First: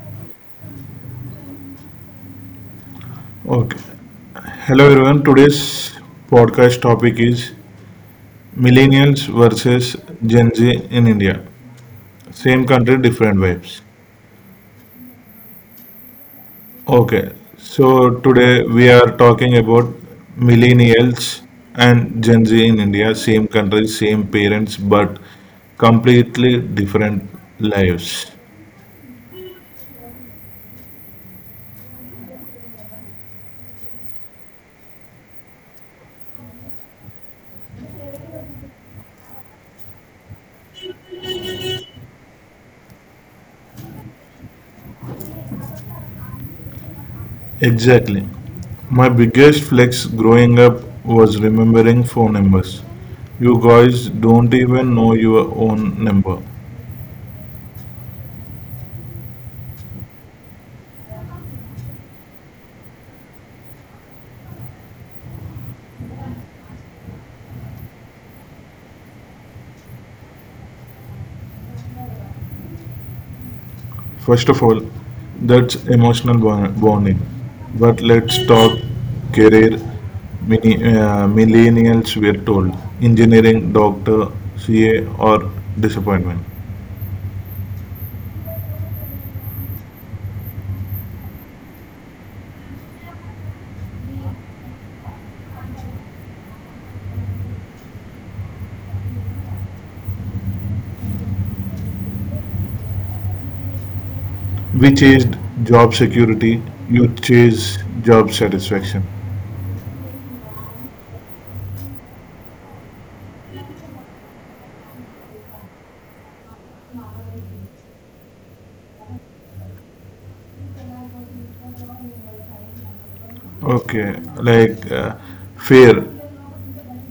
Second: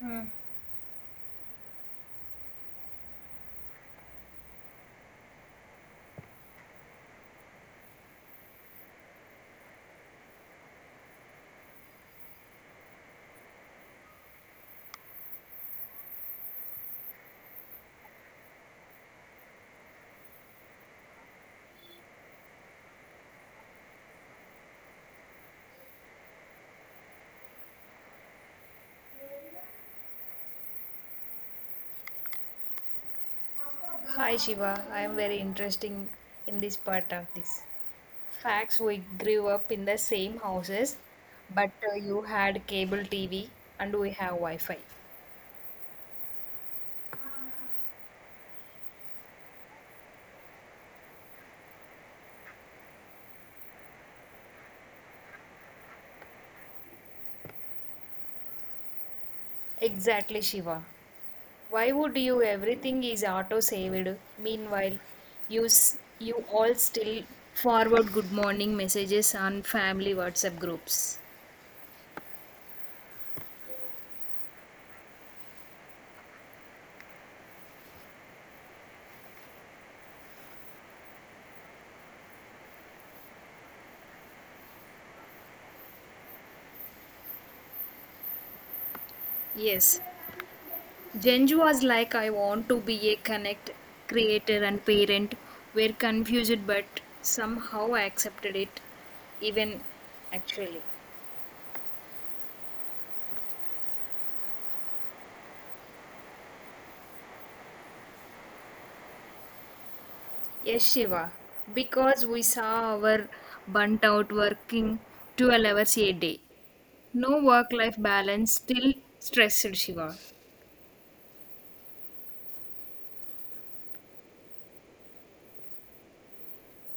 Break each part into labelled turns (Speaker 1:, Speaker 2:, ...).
Speaker 1: Hmm.
Speaker 2: Okay hello everyone today's podcast topic is millennials versus Gen Z in India same country different vibes okay so today we're talking about millennials and Gen Z in India same country same parents but completely different lives.
Speaker 1: Hi Shiva, I am very interesting in this part of this. Facts we grew up in the same houses, but you had cable TV and we have Wi-Fi.
Speaker 2: Exactly. My biggest flex growing up was remembering phone numbers. You guys don't even know your own number.
Speaker 1: Exactly, Shiva. Why would you everything is auto saved? Meanwhile, you all still forward good morning messages on family WhatsApp groups.
Speaker 2: First of all, that's emotional bonding. But let's talk career. Millennials were told engineering, doctor, CA, or disappointment.
Speaker 1: Yes, Genji was like, I want to be a connect, creator, and parent. We're confused, but somehow I accepted it, even actually.
Speaker 2: We chased job security, you chase job satisfaction.
Speaker 1: Yes, Shiva, because we saw our burnt out working 12 hours a day. No work life balance, still stressed, Shiva.
Speaker 2: Okay, like fear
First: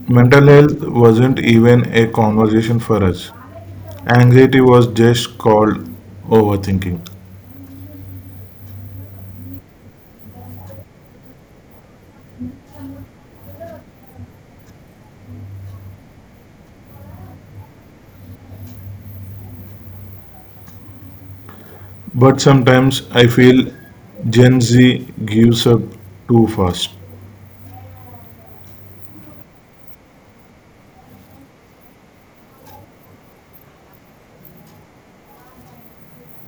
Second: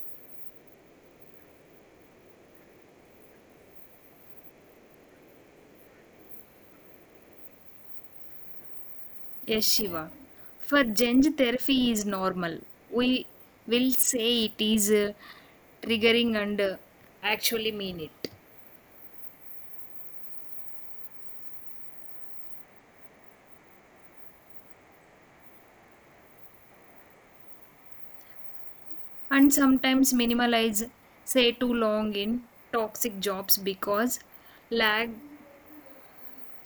Speaker 2: Mental health wasn't even a conversation for us. Anxiety was just called overthinking.
Speaker 1: Yes, Shiva. For Gen Z, therapy is normal. We will say it is triggering and actually mean it.
Speaker 2: But sometimes I feel Gen Z gives up too fast.
Speaker 1: And sometimes minimalize say too long in toxic jobs because lag,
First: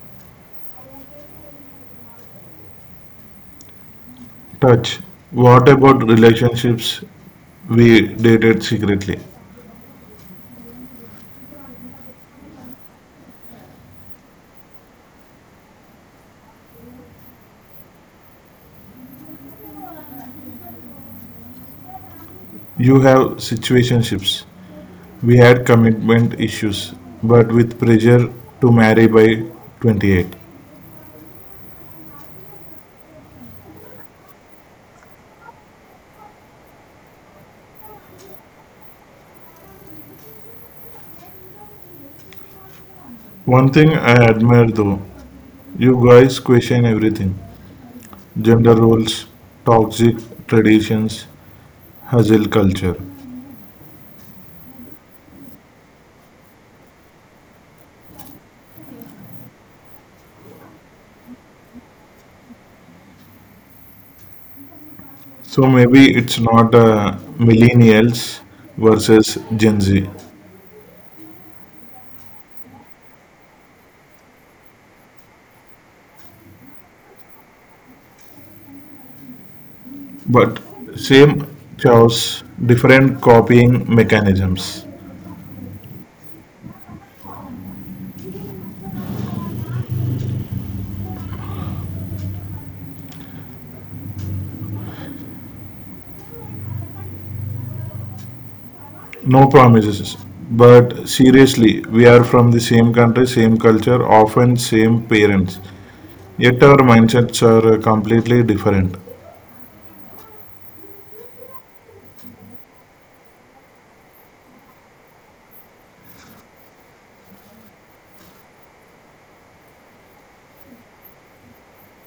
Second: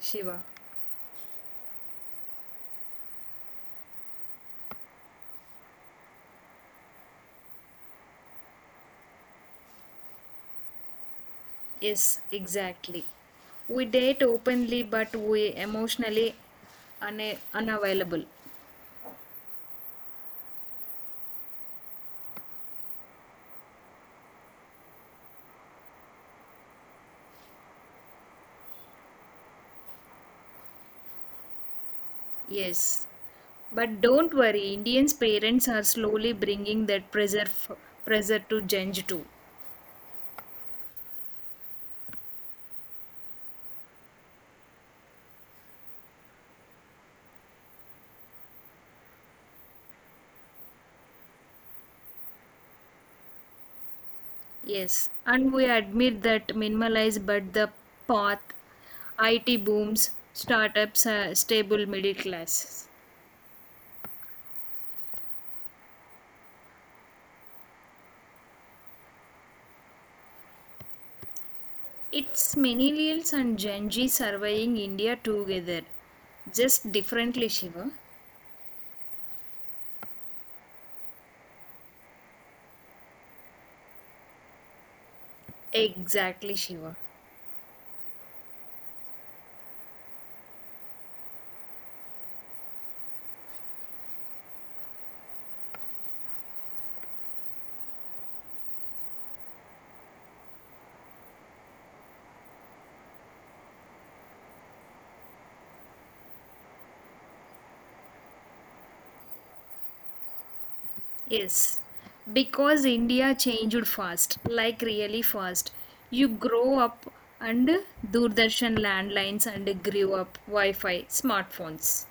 Speaker 1: Shiva.
Speaker 2: Touch. What about relationships we dated secretly?
Speaker 1: Yes, exactly, we date openly but we emotionally unavailable.
Speaker 2: You have situationships. We had commitment issues, but with pressure to marry by 28.
Speaker 1: Yes, but don't worry, indians parents are slowly bringing that pressure to change too.
Speaker 2: One thing I admire though, you guys question everything. Gender roles, toxic traditions, hustle culture.
Speaker 1: Yes, and we admit that minimalize but the path it booms startups, stable middle class.
Speaker 2: So maybe it's not millennials versus Gen Z,
Speaker 1: It's millennials and Gen Z surveying India together. Just differently, Shiva.
Speaker 2: but same chaos, different copying mechanisms.
Speaker 1: Exactly, Shiva.
Speaker 2: No promises, but seriously, we are from the same country, same culture, often same parents. Yet our mindsets are completely different.
Speaker 1: Yes. Because India changed fast, like really fast. You grow up and Doordarshan landlines and grew up Wi Fi, smartphones.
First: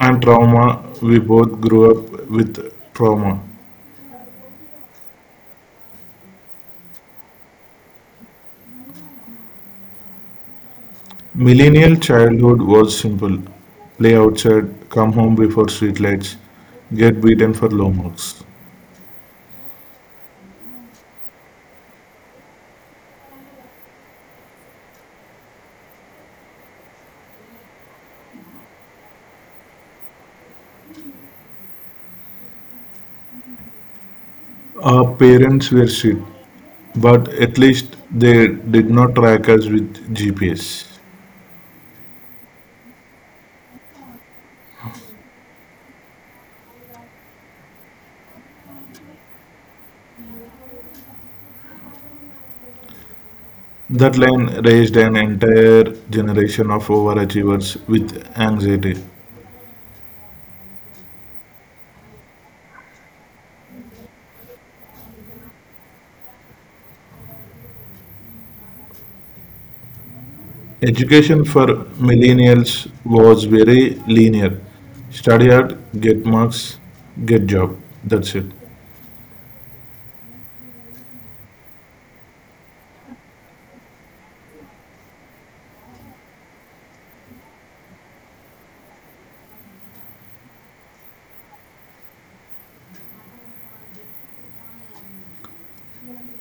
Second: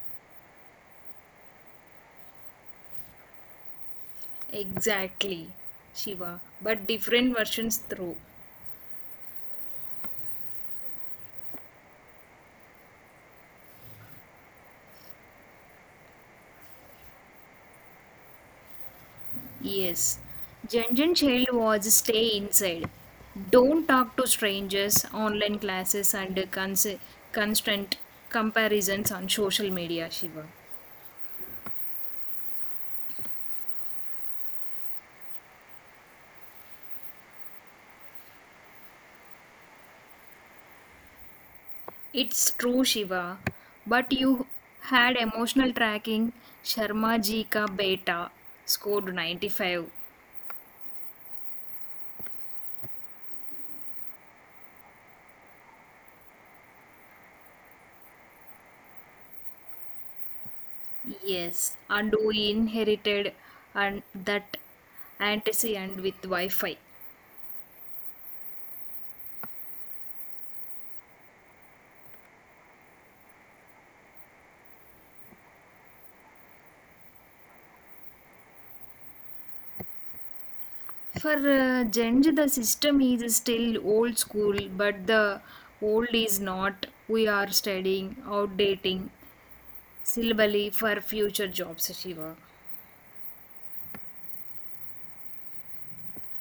Speaker 2: And trauma, we both grew up with trauma.
Speaker 1: Exactly, Shiva. But different versions through.
Speaker 2: Millennial childhood was simple. Play outside, come home before streetlights, get beaten for low marks.
Speaker 1: Yes, Junjun Child was stay inside. Don't talk to strangers, online classes, and constant comparisons on social media, Shiva.
Speaker 2: Our parents were strict, but at least they did not track us with GPS.
Speaker 1: It's true, Shiva, but you had emotional tracking. Sharma ji ka beta scored 95.
Speaker 2: That line raised an entire generation of overachievers with anxiety.
Speaker 1: Yes, and we inherited and that antecedent with Wi Fi.
Speaker 2: Education for millennials was very linear. Study hard, get marks, get job. That's it.
Speaker 1: For Gen Z, the system is still old school, but the old is not. We are studying, outdating, syllabally for future jobs, Shiva.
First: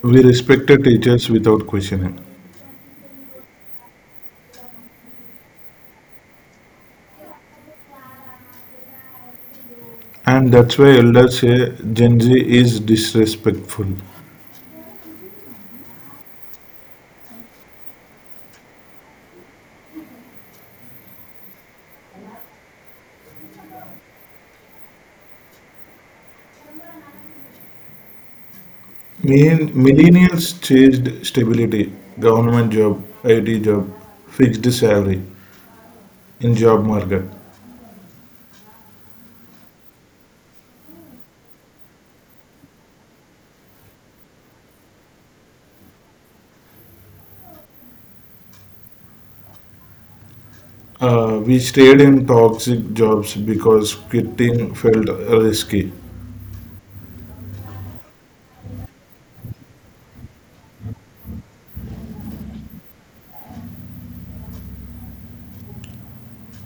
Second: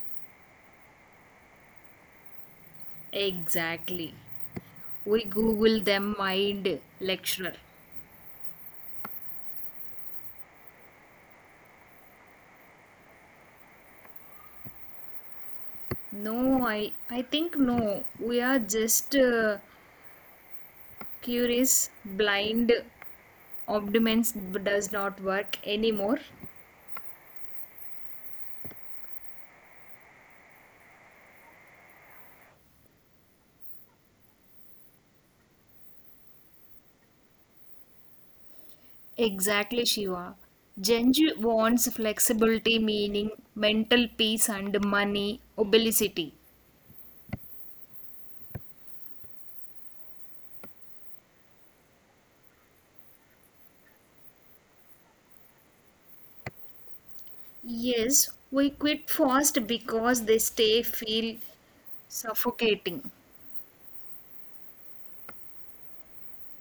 Speaker 2: We respected teachers without questioning.
Speaker 1: Exactly. We Google them mind lecturer.
Speaker 2: And that's why elders say Gen Z is disrespectful.
Speaker 1: No, I think no. We are just curious, blind, optimism does not work anymore.
Speaker 2: Mean millennials chased stability, government job, IT job, fixed salary in job market.
Speaker 1: Exactly, Shiva. Genji wants flexibility, meaning mental peace and money, obesity.
Speaker 2: We stayed in toxic jobs because quitting felt risky.
Speaker 1: Yes, we quit fast because they stay feel suffocating.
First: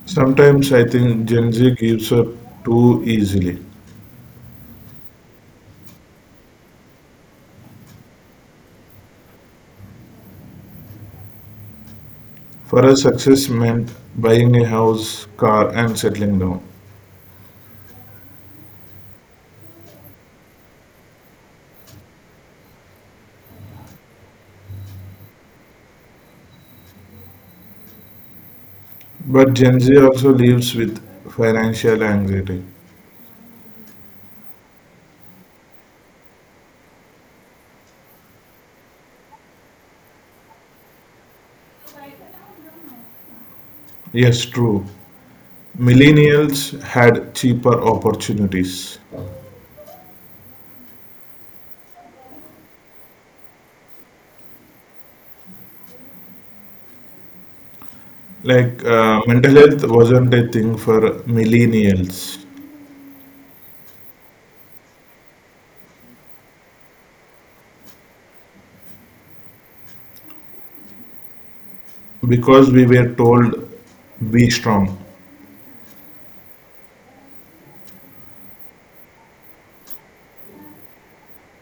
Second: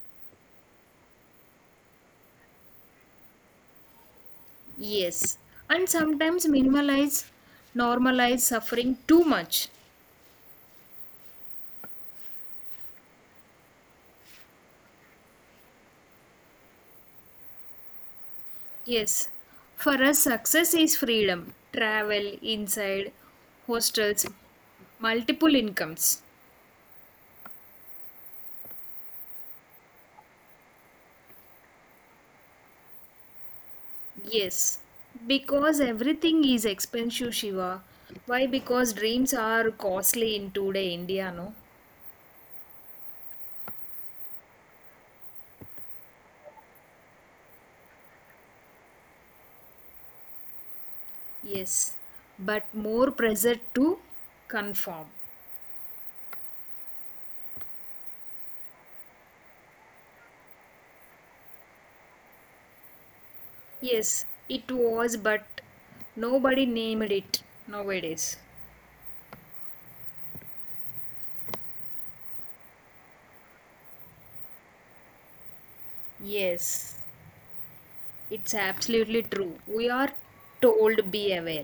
Speaker 2: Sometimes I think Gen Z gives up too easily.
Speaker 1: Yes, and sometimes minimalize, normalize suffering too much.
Speaker 2: For us, success meant buying a house, car, and settling down.
Speaker 1: Yes, for us, success is freedom, travel inside hostels, multiple incomes.
Speaker 2: But Gen Z also lives with financial anxiety.
Speaker 1: Yes, because everything is expensive, Shiva. Why? Because dreams are costly in today India, no?
Speaker 2: Yes, true. Millennials had cheaper opportunities.
Speaker 1: Yes, but more pressure to conform.
Speaker 2: Mental health wasn't a thing for millennials
Speaker 1: Yes, it was, but nobody named it nowadays.
Speaker 2: because we were told be strong.
Speaker 1: Yes, it's absolutely true. We are told be aware.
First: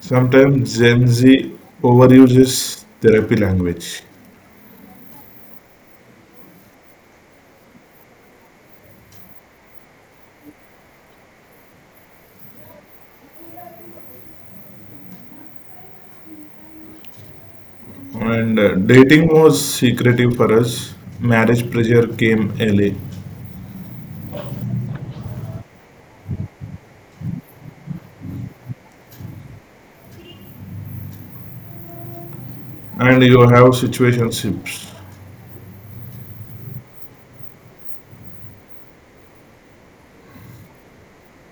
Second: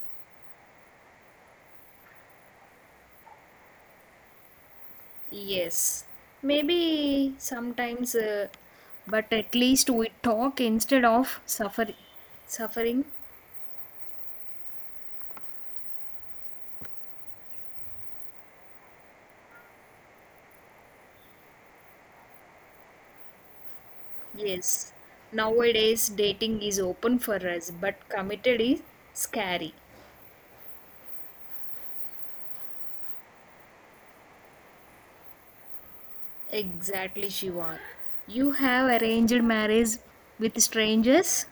Speaker 2: Sometimes Gen Z overuses therapy language.
Speaker 1: Yes, maybe sometimes, but at least we talk instead of suffering.
Speaker 2: And Dating was secretive for us. Marriage pressure came early.
Speaker 1: Yes, nowadays dating is open for us, but committed is scary.
Speaker 2: And you have situationships,
Speaker 1: Exactly, Shiva. You have arranged marriage with strangers?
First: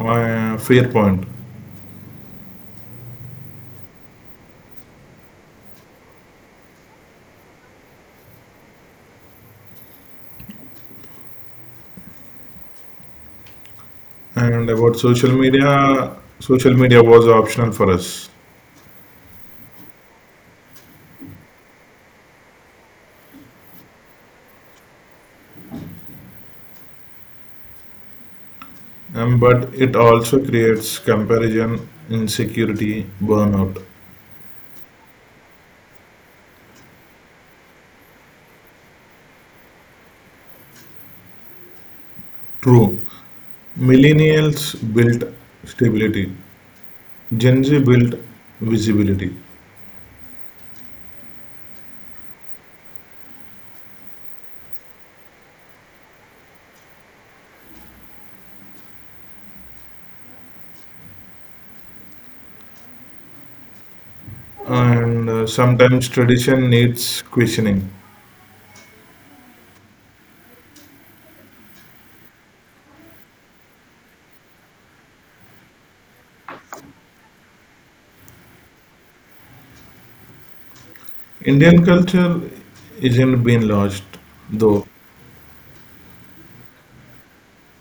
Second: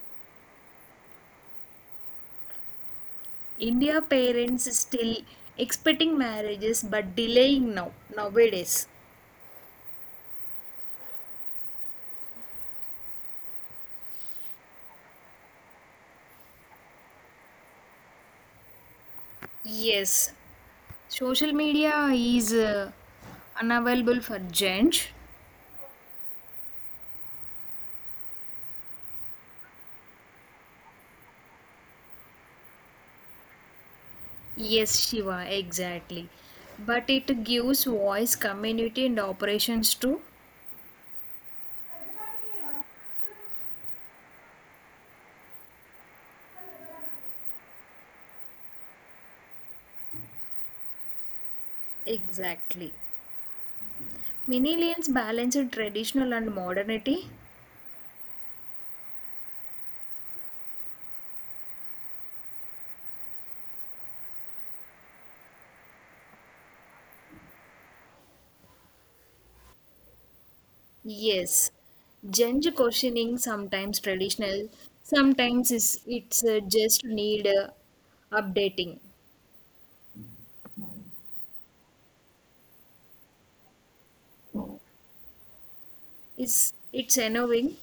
Speaker 2: fair point.
Speaker 1: India parents still expecting marriages but delaying now nowadays.
Speaker 2: And about social media was optional for us.
Speaker 1: Yes, social media is unavailable for change.
Speaker 2: But it also creates comparison, insecurity, burnout.
Speaker 1: Yes, Shiva, exactly. But it gives voice, community, and operations too.
Speaker 2: True. Millennials built stability, Gen Z built visibility,
Speaker 1: Exactly. Millennials balancing traditional and modernity?
Speaker 2: and sometimes tradition needs questioning.
Speaker 1: Yes. Gen Z questioning sometimes traditional, sometimes is it's just need updating.
Speaker 2: Indian culture isn't being lost, though.
Speaker 1: Is it's annoying?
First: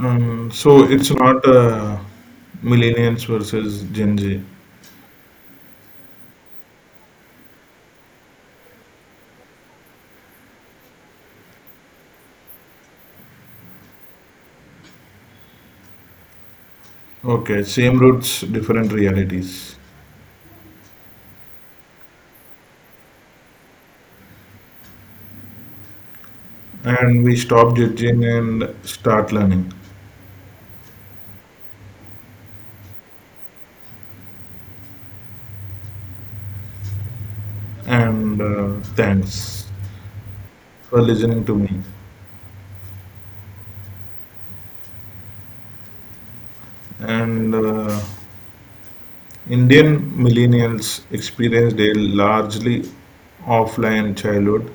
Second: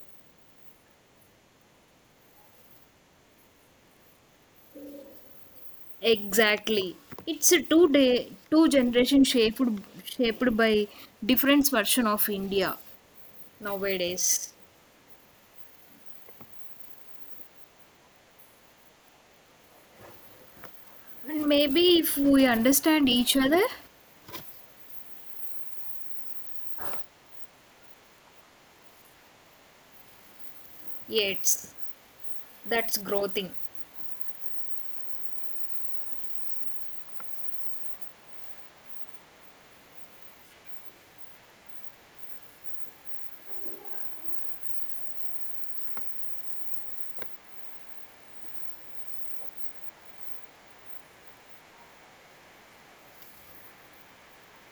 Speaker 2: So it's not millennials versus Gen Z.
Speaker 1: Exactly. It's a two day two generation shaped by different version of India nowadays.
Speaker 2: Okay, same roots, different realities.
Speaker 1: And maybe if we understand each other,
Speaker 2: And we stop judging and start learning.
Speaker 1: yes, that's growing.
Speaker 2: And Thanks for listening to me. And Indian millennials experienced a largely offline childhood,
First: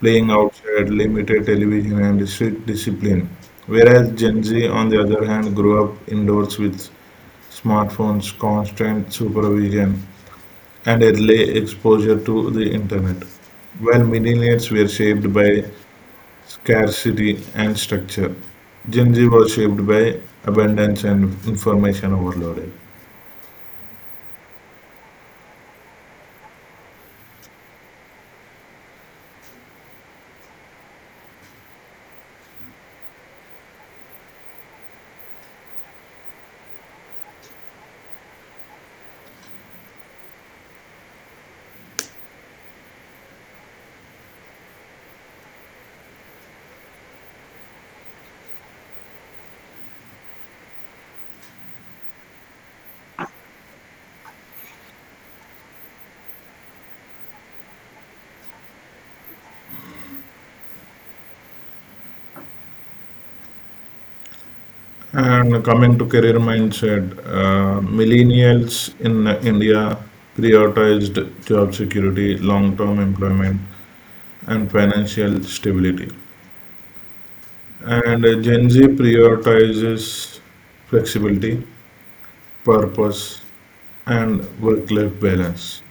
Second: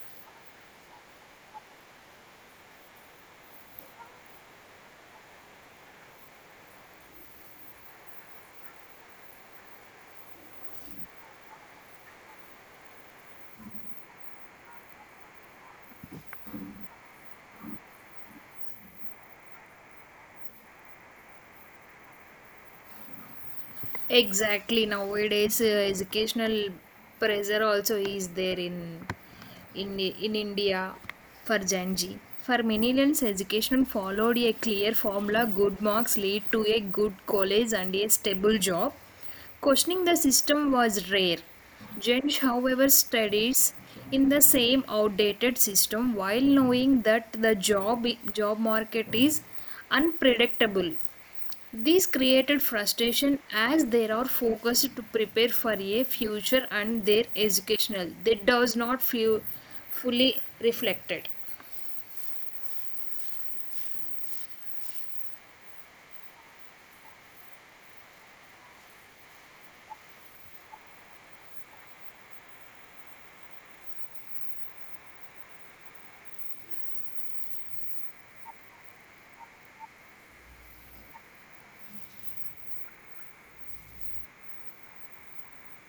Speaker 2: playing outside, limited television, and strict discipline. Whereas Gen Z, on the other hand, grew up indoors with smartphones, constant supervision, and early exposure to the internet while millennials were shaped by scarcity and structure. Gen Z was shaped by abundance and information overloaded.
Speaker 1: Exactly. Nowadays, educational pressure also is there in in India for Gen Z. For millennials, education followed a clear formula. Good marks lead to a good college and a stable job. Questioning the system was rare. Gen Z, however, studies in the same outdated system while knowing that the job market is unpredictable, these created frustration as they are focused to prepare for a future and their educational. That does not feel fully reflected.
Speaker 2: And coming to career mindset, millennials in India prioritized job security, long term employment, and financial stability. And Gen Z prioritizes flexibility, purpose, and work life balance.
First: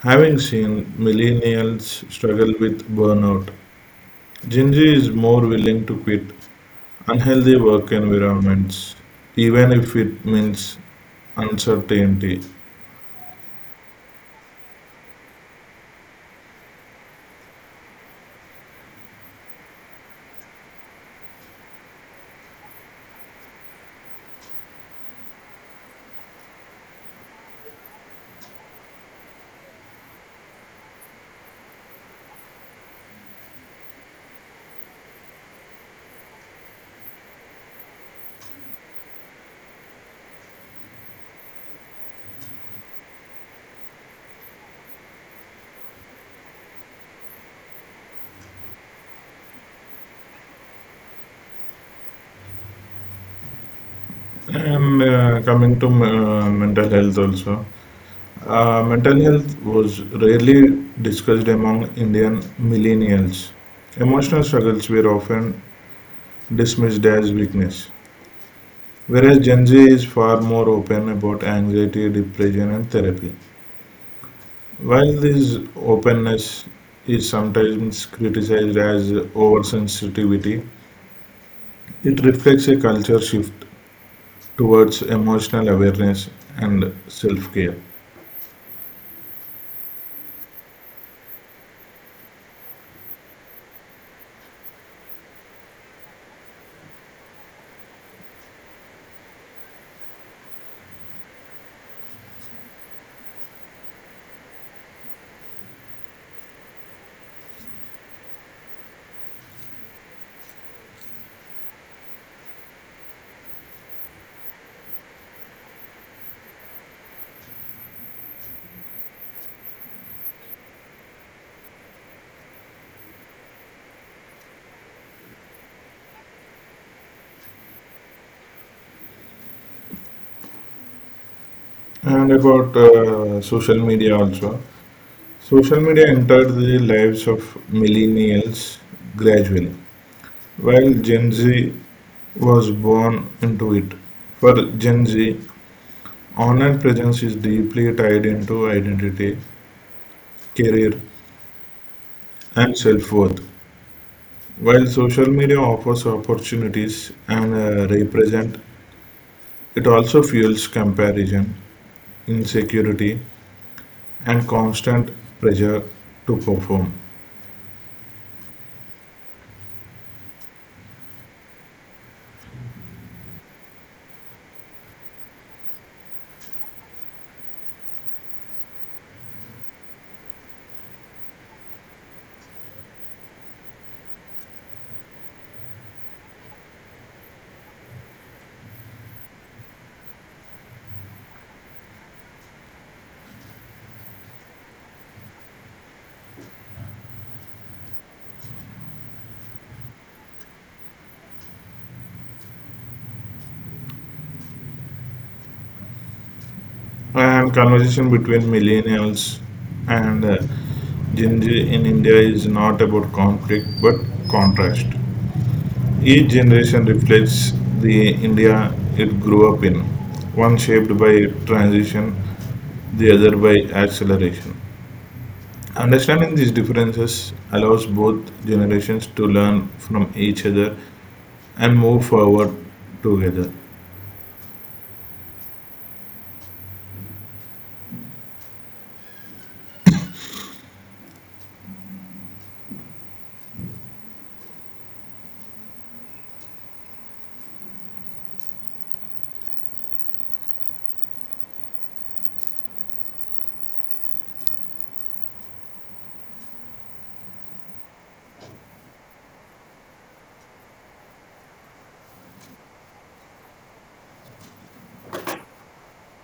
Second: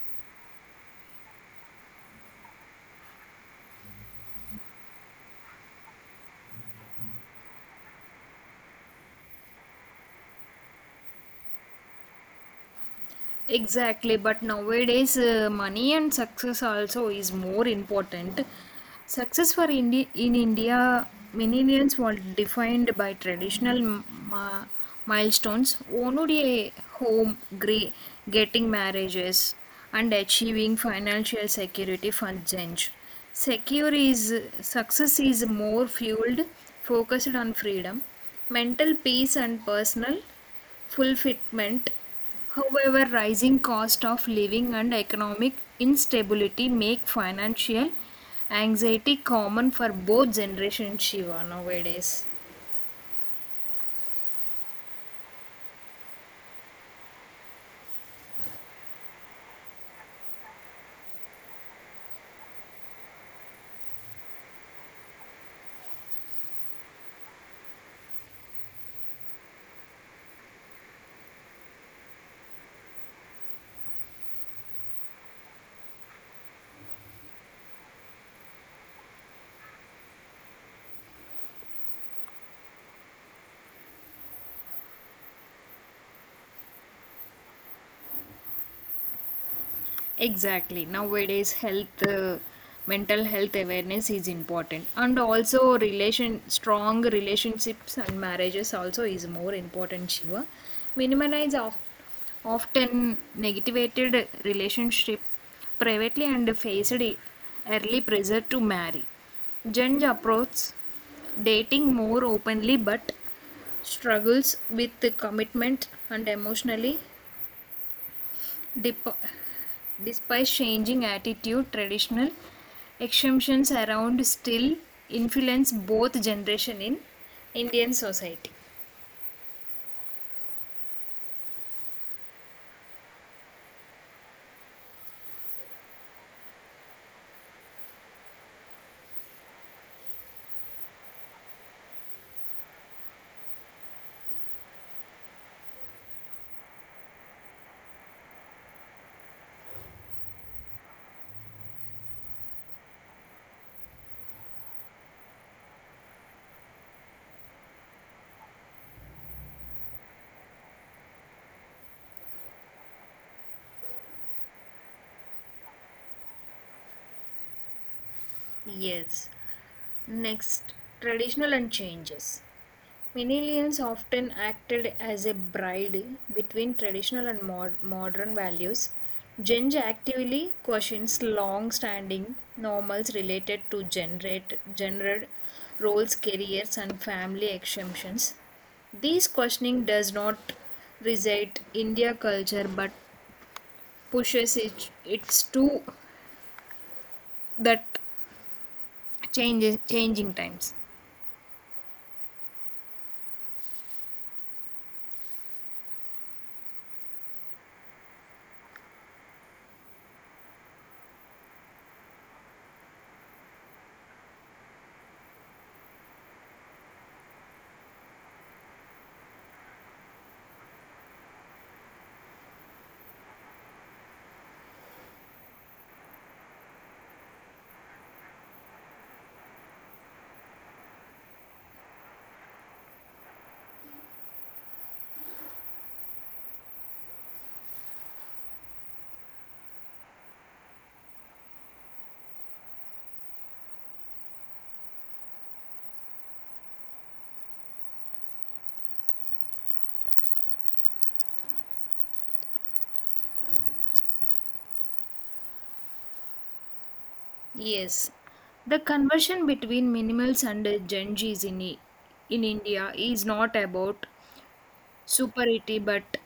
Speaker 2: Having seen millennials struggle with burnout, Gen Z is more willing to quit unhealthy work environments, even if it means uncertainty.
Speaker 1: Exactly, but nowadays money and success also is more important. Success for in India, millennials were defined by traditional ma- milestones, owning a home, getting marriages, and achieving financial security for Gen. Z. Secure is success is more fueled, focused on freedom, mental peace, and personal fulfillment. However, rising cost of living and economic instability make financial anxiety common for both generations, Shiva, nowadays.
Speaker 2: And coming to mental health also, mental health was rarely discussed among Indian millennials. Emotional struggles were often dismissed as weakness, whereas Gen Z is far more open about anxiety, depression, and therapy. While this openness is sometimes criticized as oversensitivity, it reflects a culture shift towards emotional awareness and self care.
Speaker 1: Exactly. Nowadays, health, mental health awareness is important, and also relation strong relationships and marriages also is more important. Shiva, minimize of, often negativated relationship privately and faced early pressure to marry. Judge approach dating more openly, but struggles with the commitment and emotionally dep- despite changing attitude, traditional exemptions around still influence both generation in Indian society.
Speaker 2: And about social media also. Social media entered the lives of millennials gradually, while Gen Z was born into it. For Gen Z, online presence is deeply tied into identity, career, and self worth. While social media offers opportunities and represent, it also fuels comparison, insecurity, and constant pressure to perform.
Speaker 1: Yes. Next, traditional and changes. Millennials often acted as a bride between traditional and modern values. Gen Z actively questions long-standing normals related to generate, gender roles, careers, and family exemptions. This questioning does not reside India culture, but pushes it, it's to that changes changing times.
Speaker 2: And conversation between millennials and Gen Z in India is not about conflict but contrast. Each generation reflects the India it grew up in, one shaped by transition, the other by acceleration. Understanding these differences allows both generations to learn from each other and move forward together.
Speaker 1: Yes, the conversion between minimals and Gen Zs in, in India is not about superiority but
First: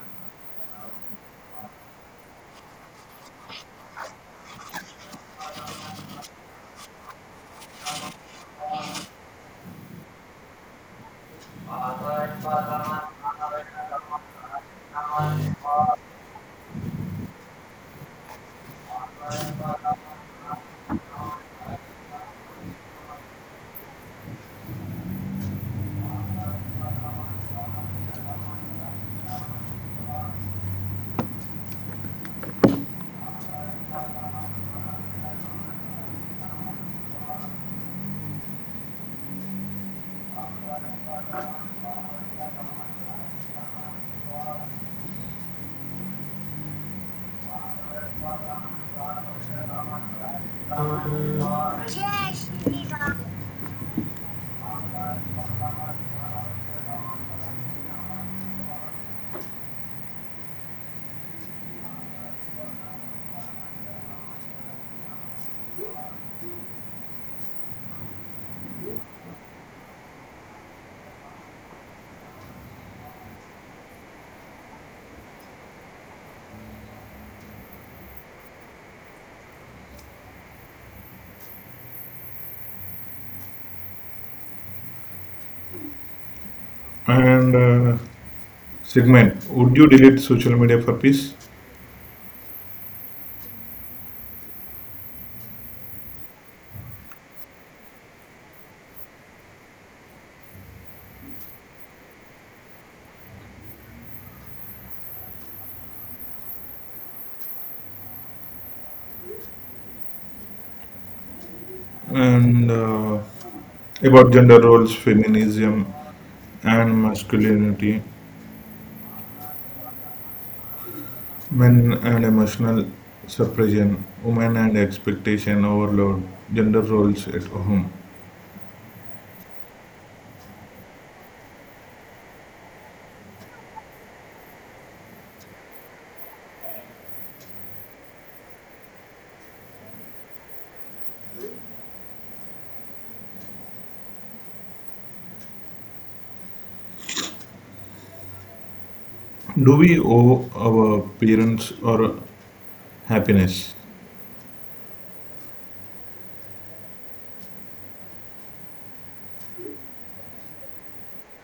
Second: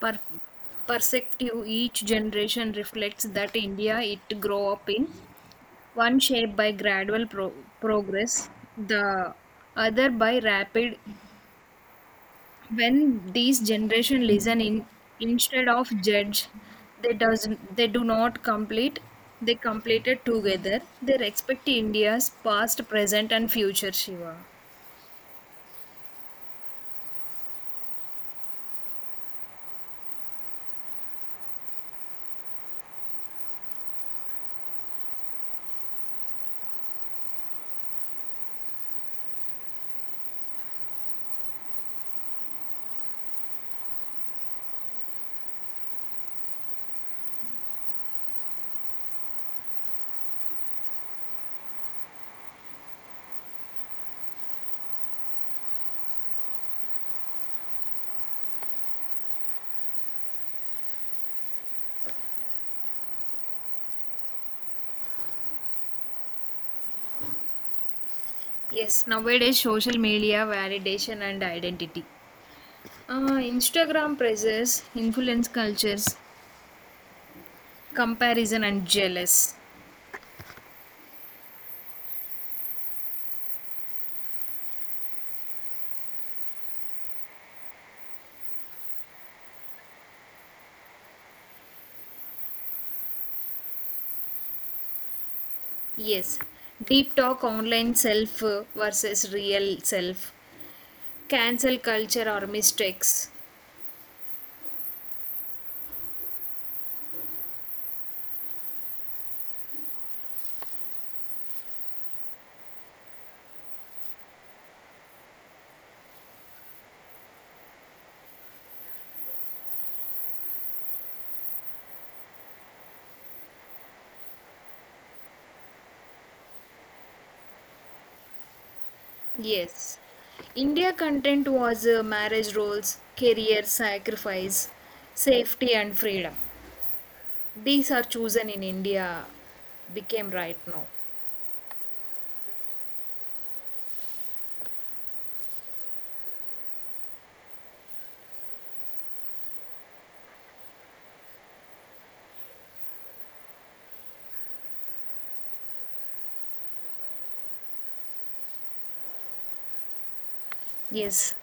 Speaker 1: per- perspective. Each generation reflects that India it grow up in, one shaped by gradual progress, the other by rapid when these generation listen in instead of judge, they does, they do not complete, they completed together, they respect india's past, present and future, Shiva. Yes, nowadays social media validation and identity, instagram praises influence cultures, comparison and jealous.
Speaker 2: And Sigmund, would you delete social media for peace?
Speaker 1: Yes, deep talk online self versus real self, cancel culture or mistakes.
Speaker 2: And About gender roles, feminism, and masculinity, men and emotional suppression, women and expectation overload, gender roles at home.
Speaker 1: Yes. India content was marriage roles, career sacrifice, safety and freedom. These are chosen in India became right now.
Speaker 2: Do we owe our parents our happiness?
Speaker 1: Yes.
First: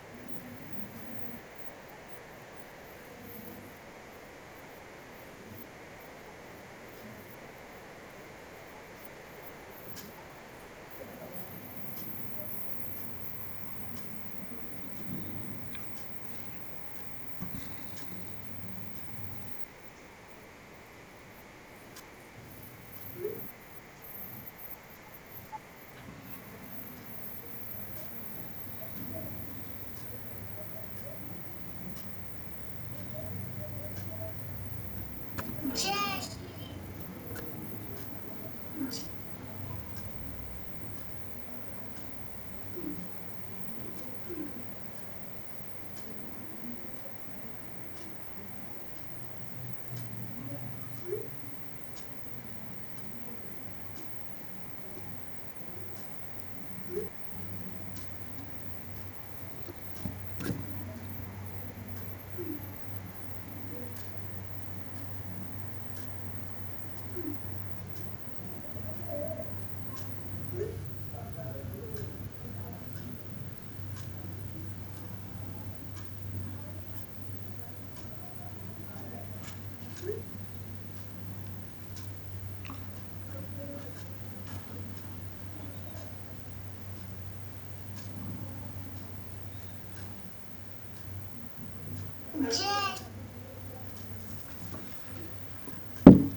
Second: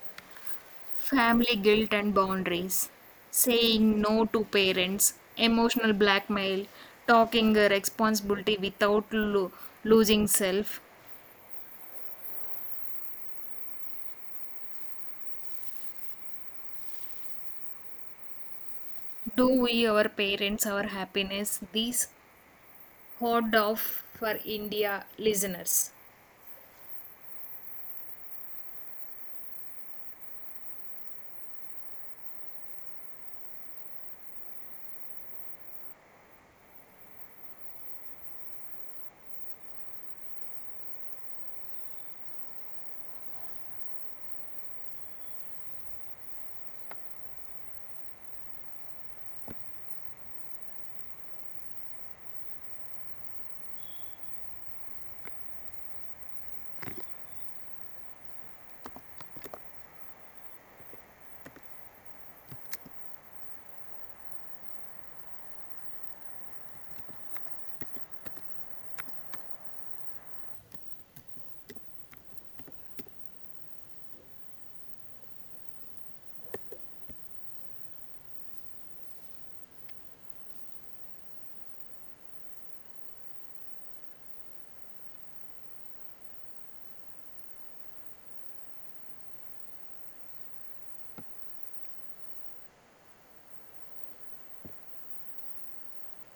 Speaker 1: Family guilt and boundaries, saying no to parents, emotional blackmail, talking responsibility without losing self. Do we our parents our happiness? These horde off for India listeners.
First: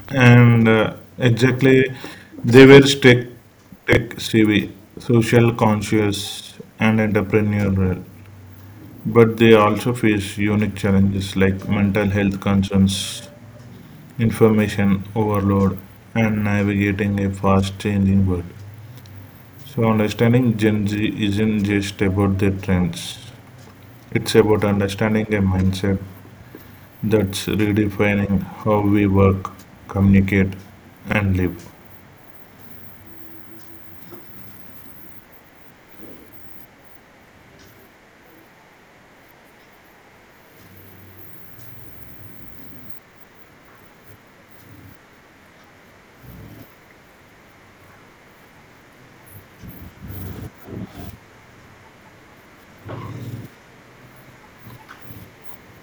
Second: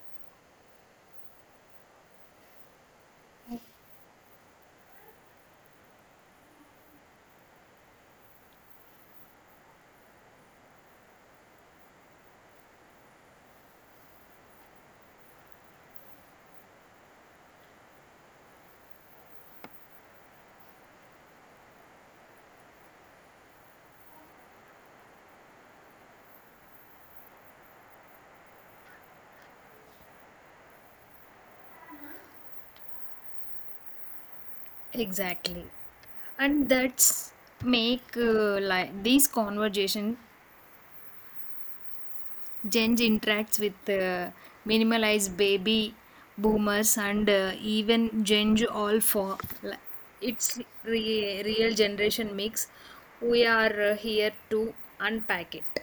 Speaker 2: And Exactly, they were tech savvy, social conscious, and entrepreneurial. But they also face unique challenges like mental health concerns, information overload, and navigating a fast changing world. So, understanding Gen Z isn't just about their trends, it's about understanding a mindset that's redefining how we work, communicate, and live.
Speaker 1: Exactly. And that's make like these conversation Gen Z interacts with minimalized baby boomers and even Gen Z all for like, it's real generation mix. We are here to unpack it.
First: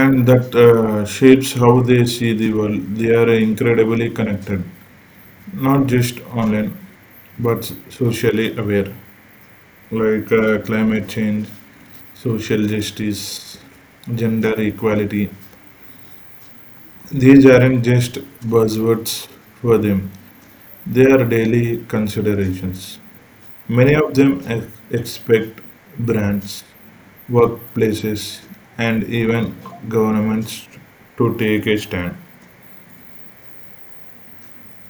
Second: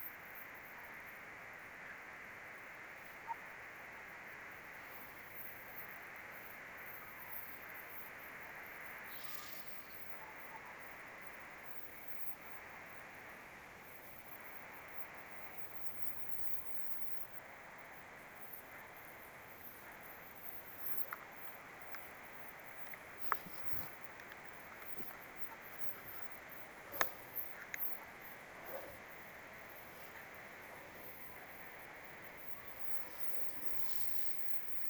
Speaker 2: And that shapes how they see the world. They are incredibly connected, not just online, but socially aware, like climate change, social justice, gender equality. These aren't just buzzwords for them, they are daily considerations. Many of them expect brands, workplaces, and even governments to take a stand.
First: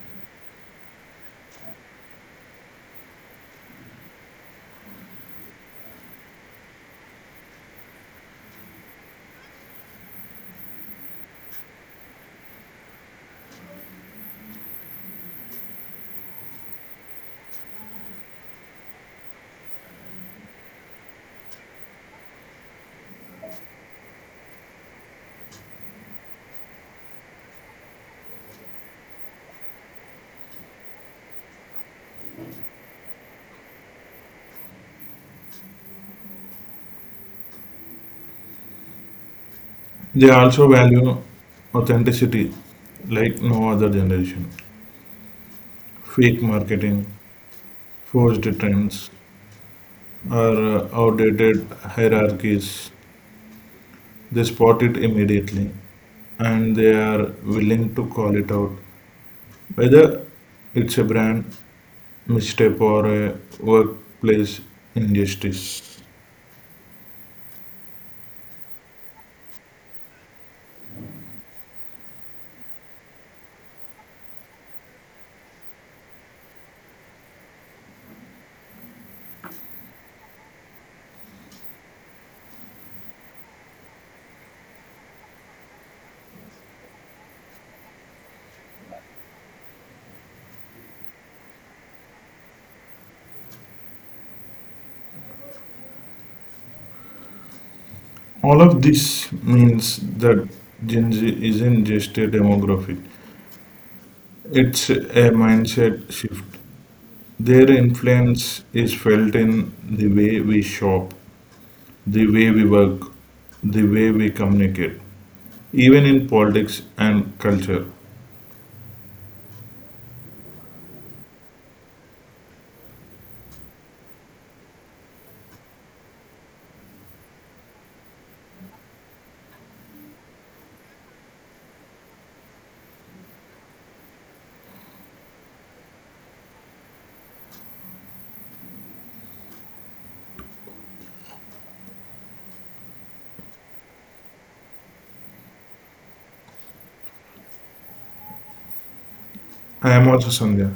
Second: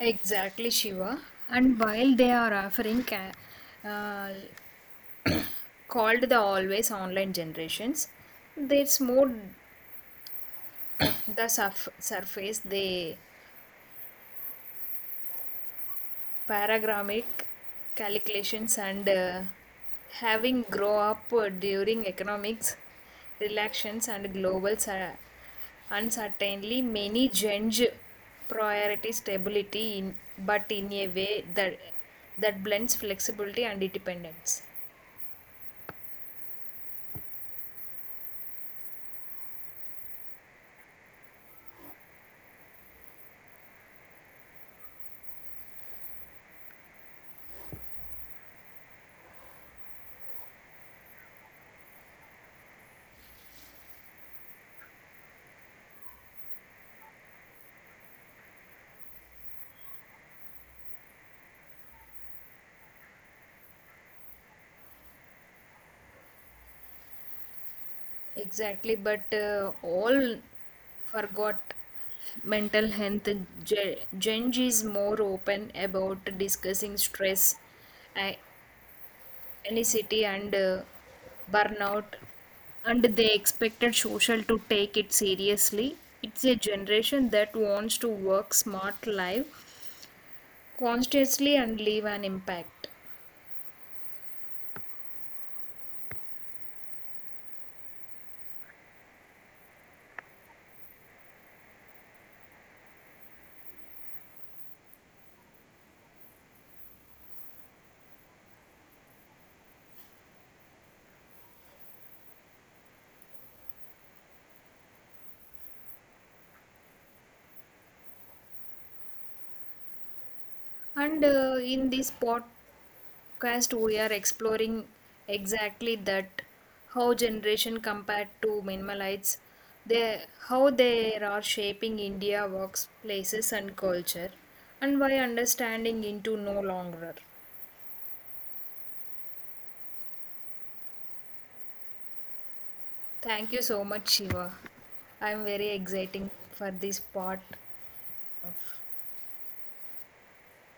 Speaker 1: Exactly, Shiva. And while they are offering uh, called the always online generations, there's more the surface the paragramic calculations and having grow up during economics relations and global uncertainty many change priority stability in, but in a way that blends flexibility and independence.
Speaker 2: They also value authenticity like no other generation. Fake marketing, forged trends, or outdated hierarchies, they spot it immediately and they are willing to call it out. Whether it's a brand misstep or a workplace injustice.
Speaker 1: Exactly, but all forgot mental health. Gen Z is more open about discussing stress, a- anxiety, and burnout, and they expected social to take it seriously. It's a generation that wants to work smart life consciously and leave an impact.
Speaker 2: All of this means that Gen Z isn't just a demographic, it's a mindset shift. Their influence is felt in the way we shop, the way we work, the way we communicate, even in politics and culture.
Speaker 1: And in this podcast we are exploring exactly that how generation compared to minimalites, they how they are shaping india workplaces and culture, and why understanding into no longer. Thank you so much, Shiva. I'm very exciting for this part.
Speaker 2: I am also Sandhya.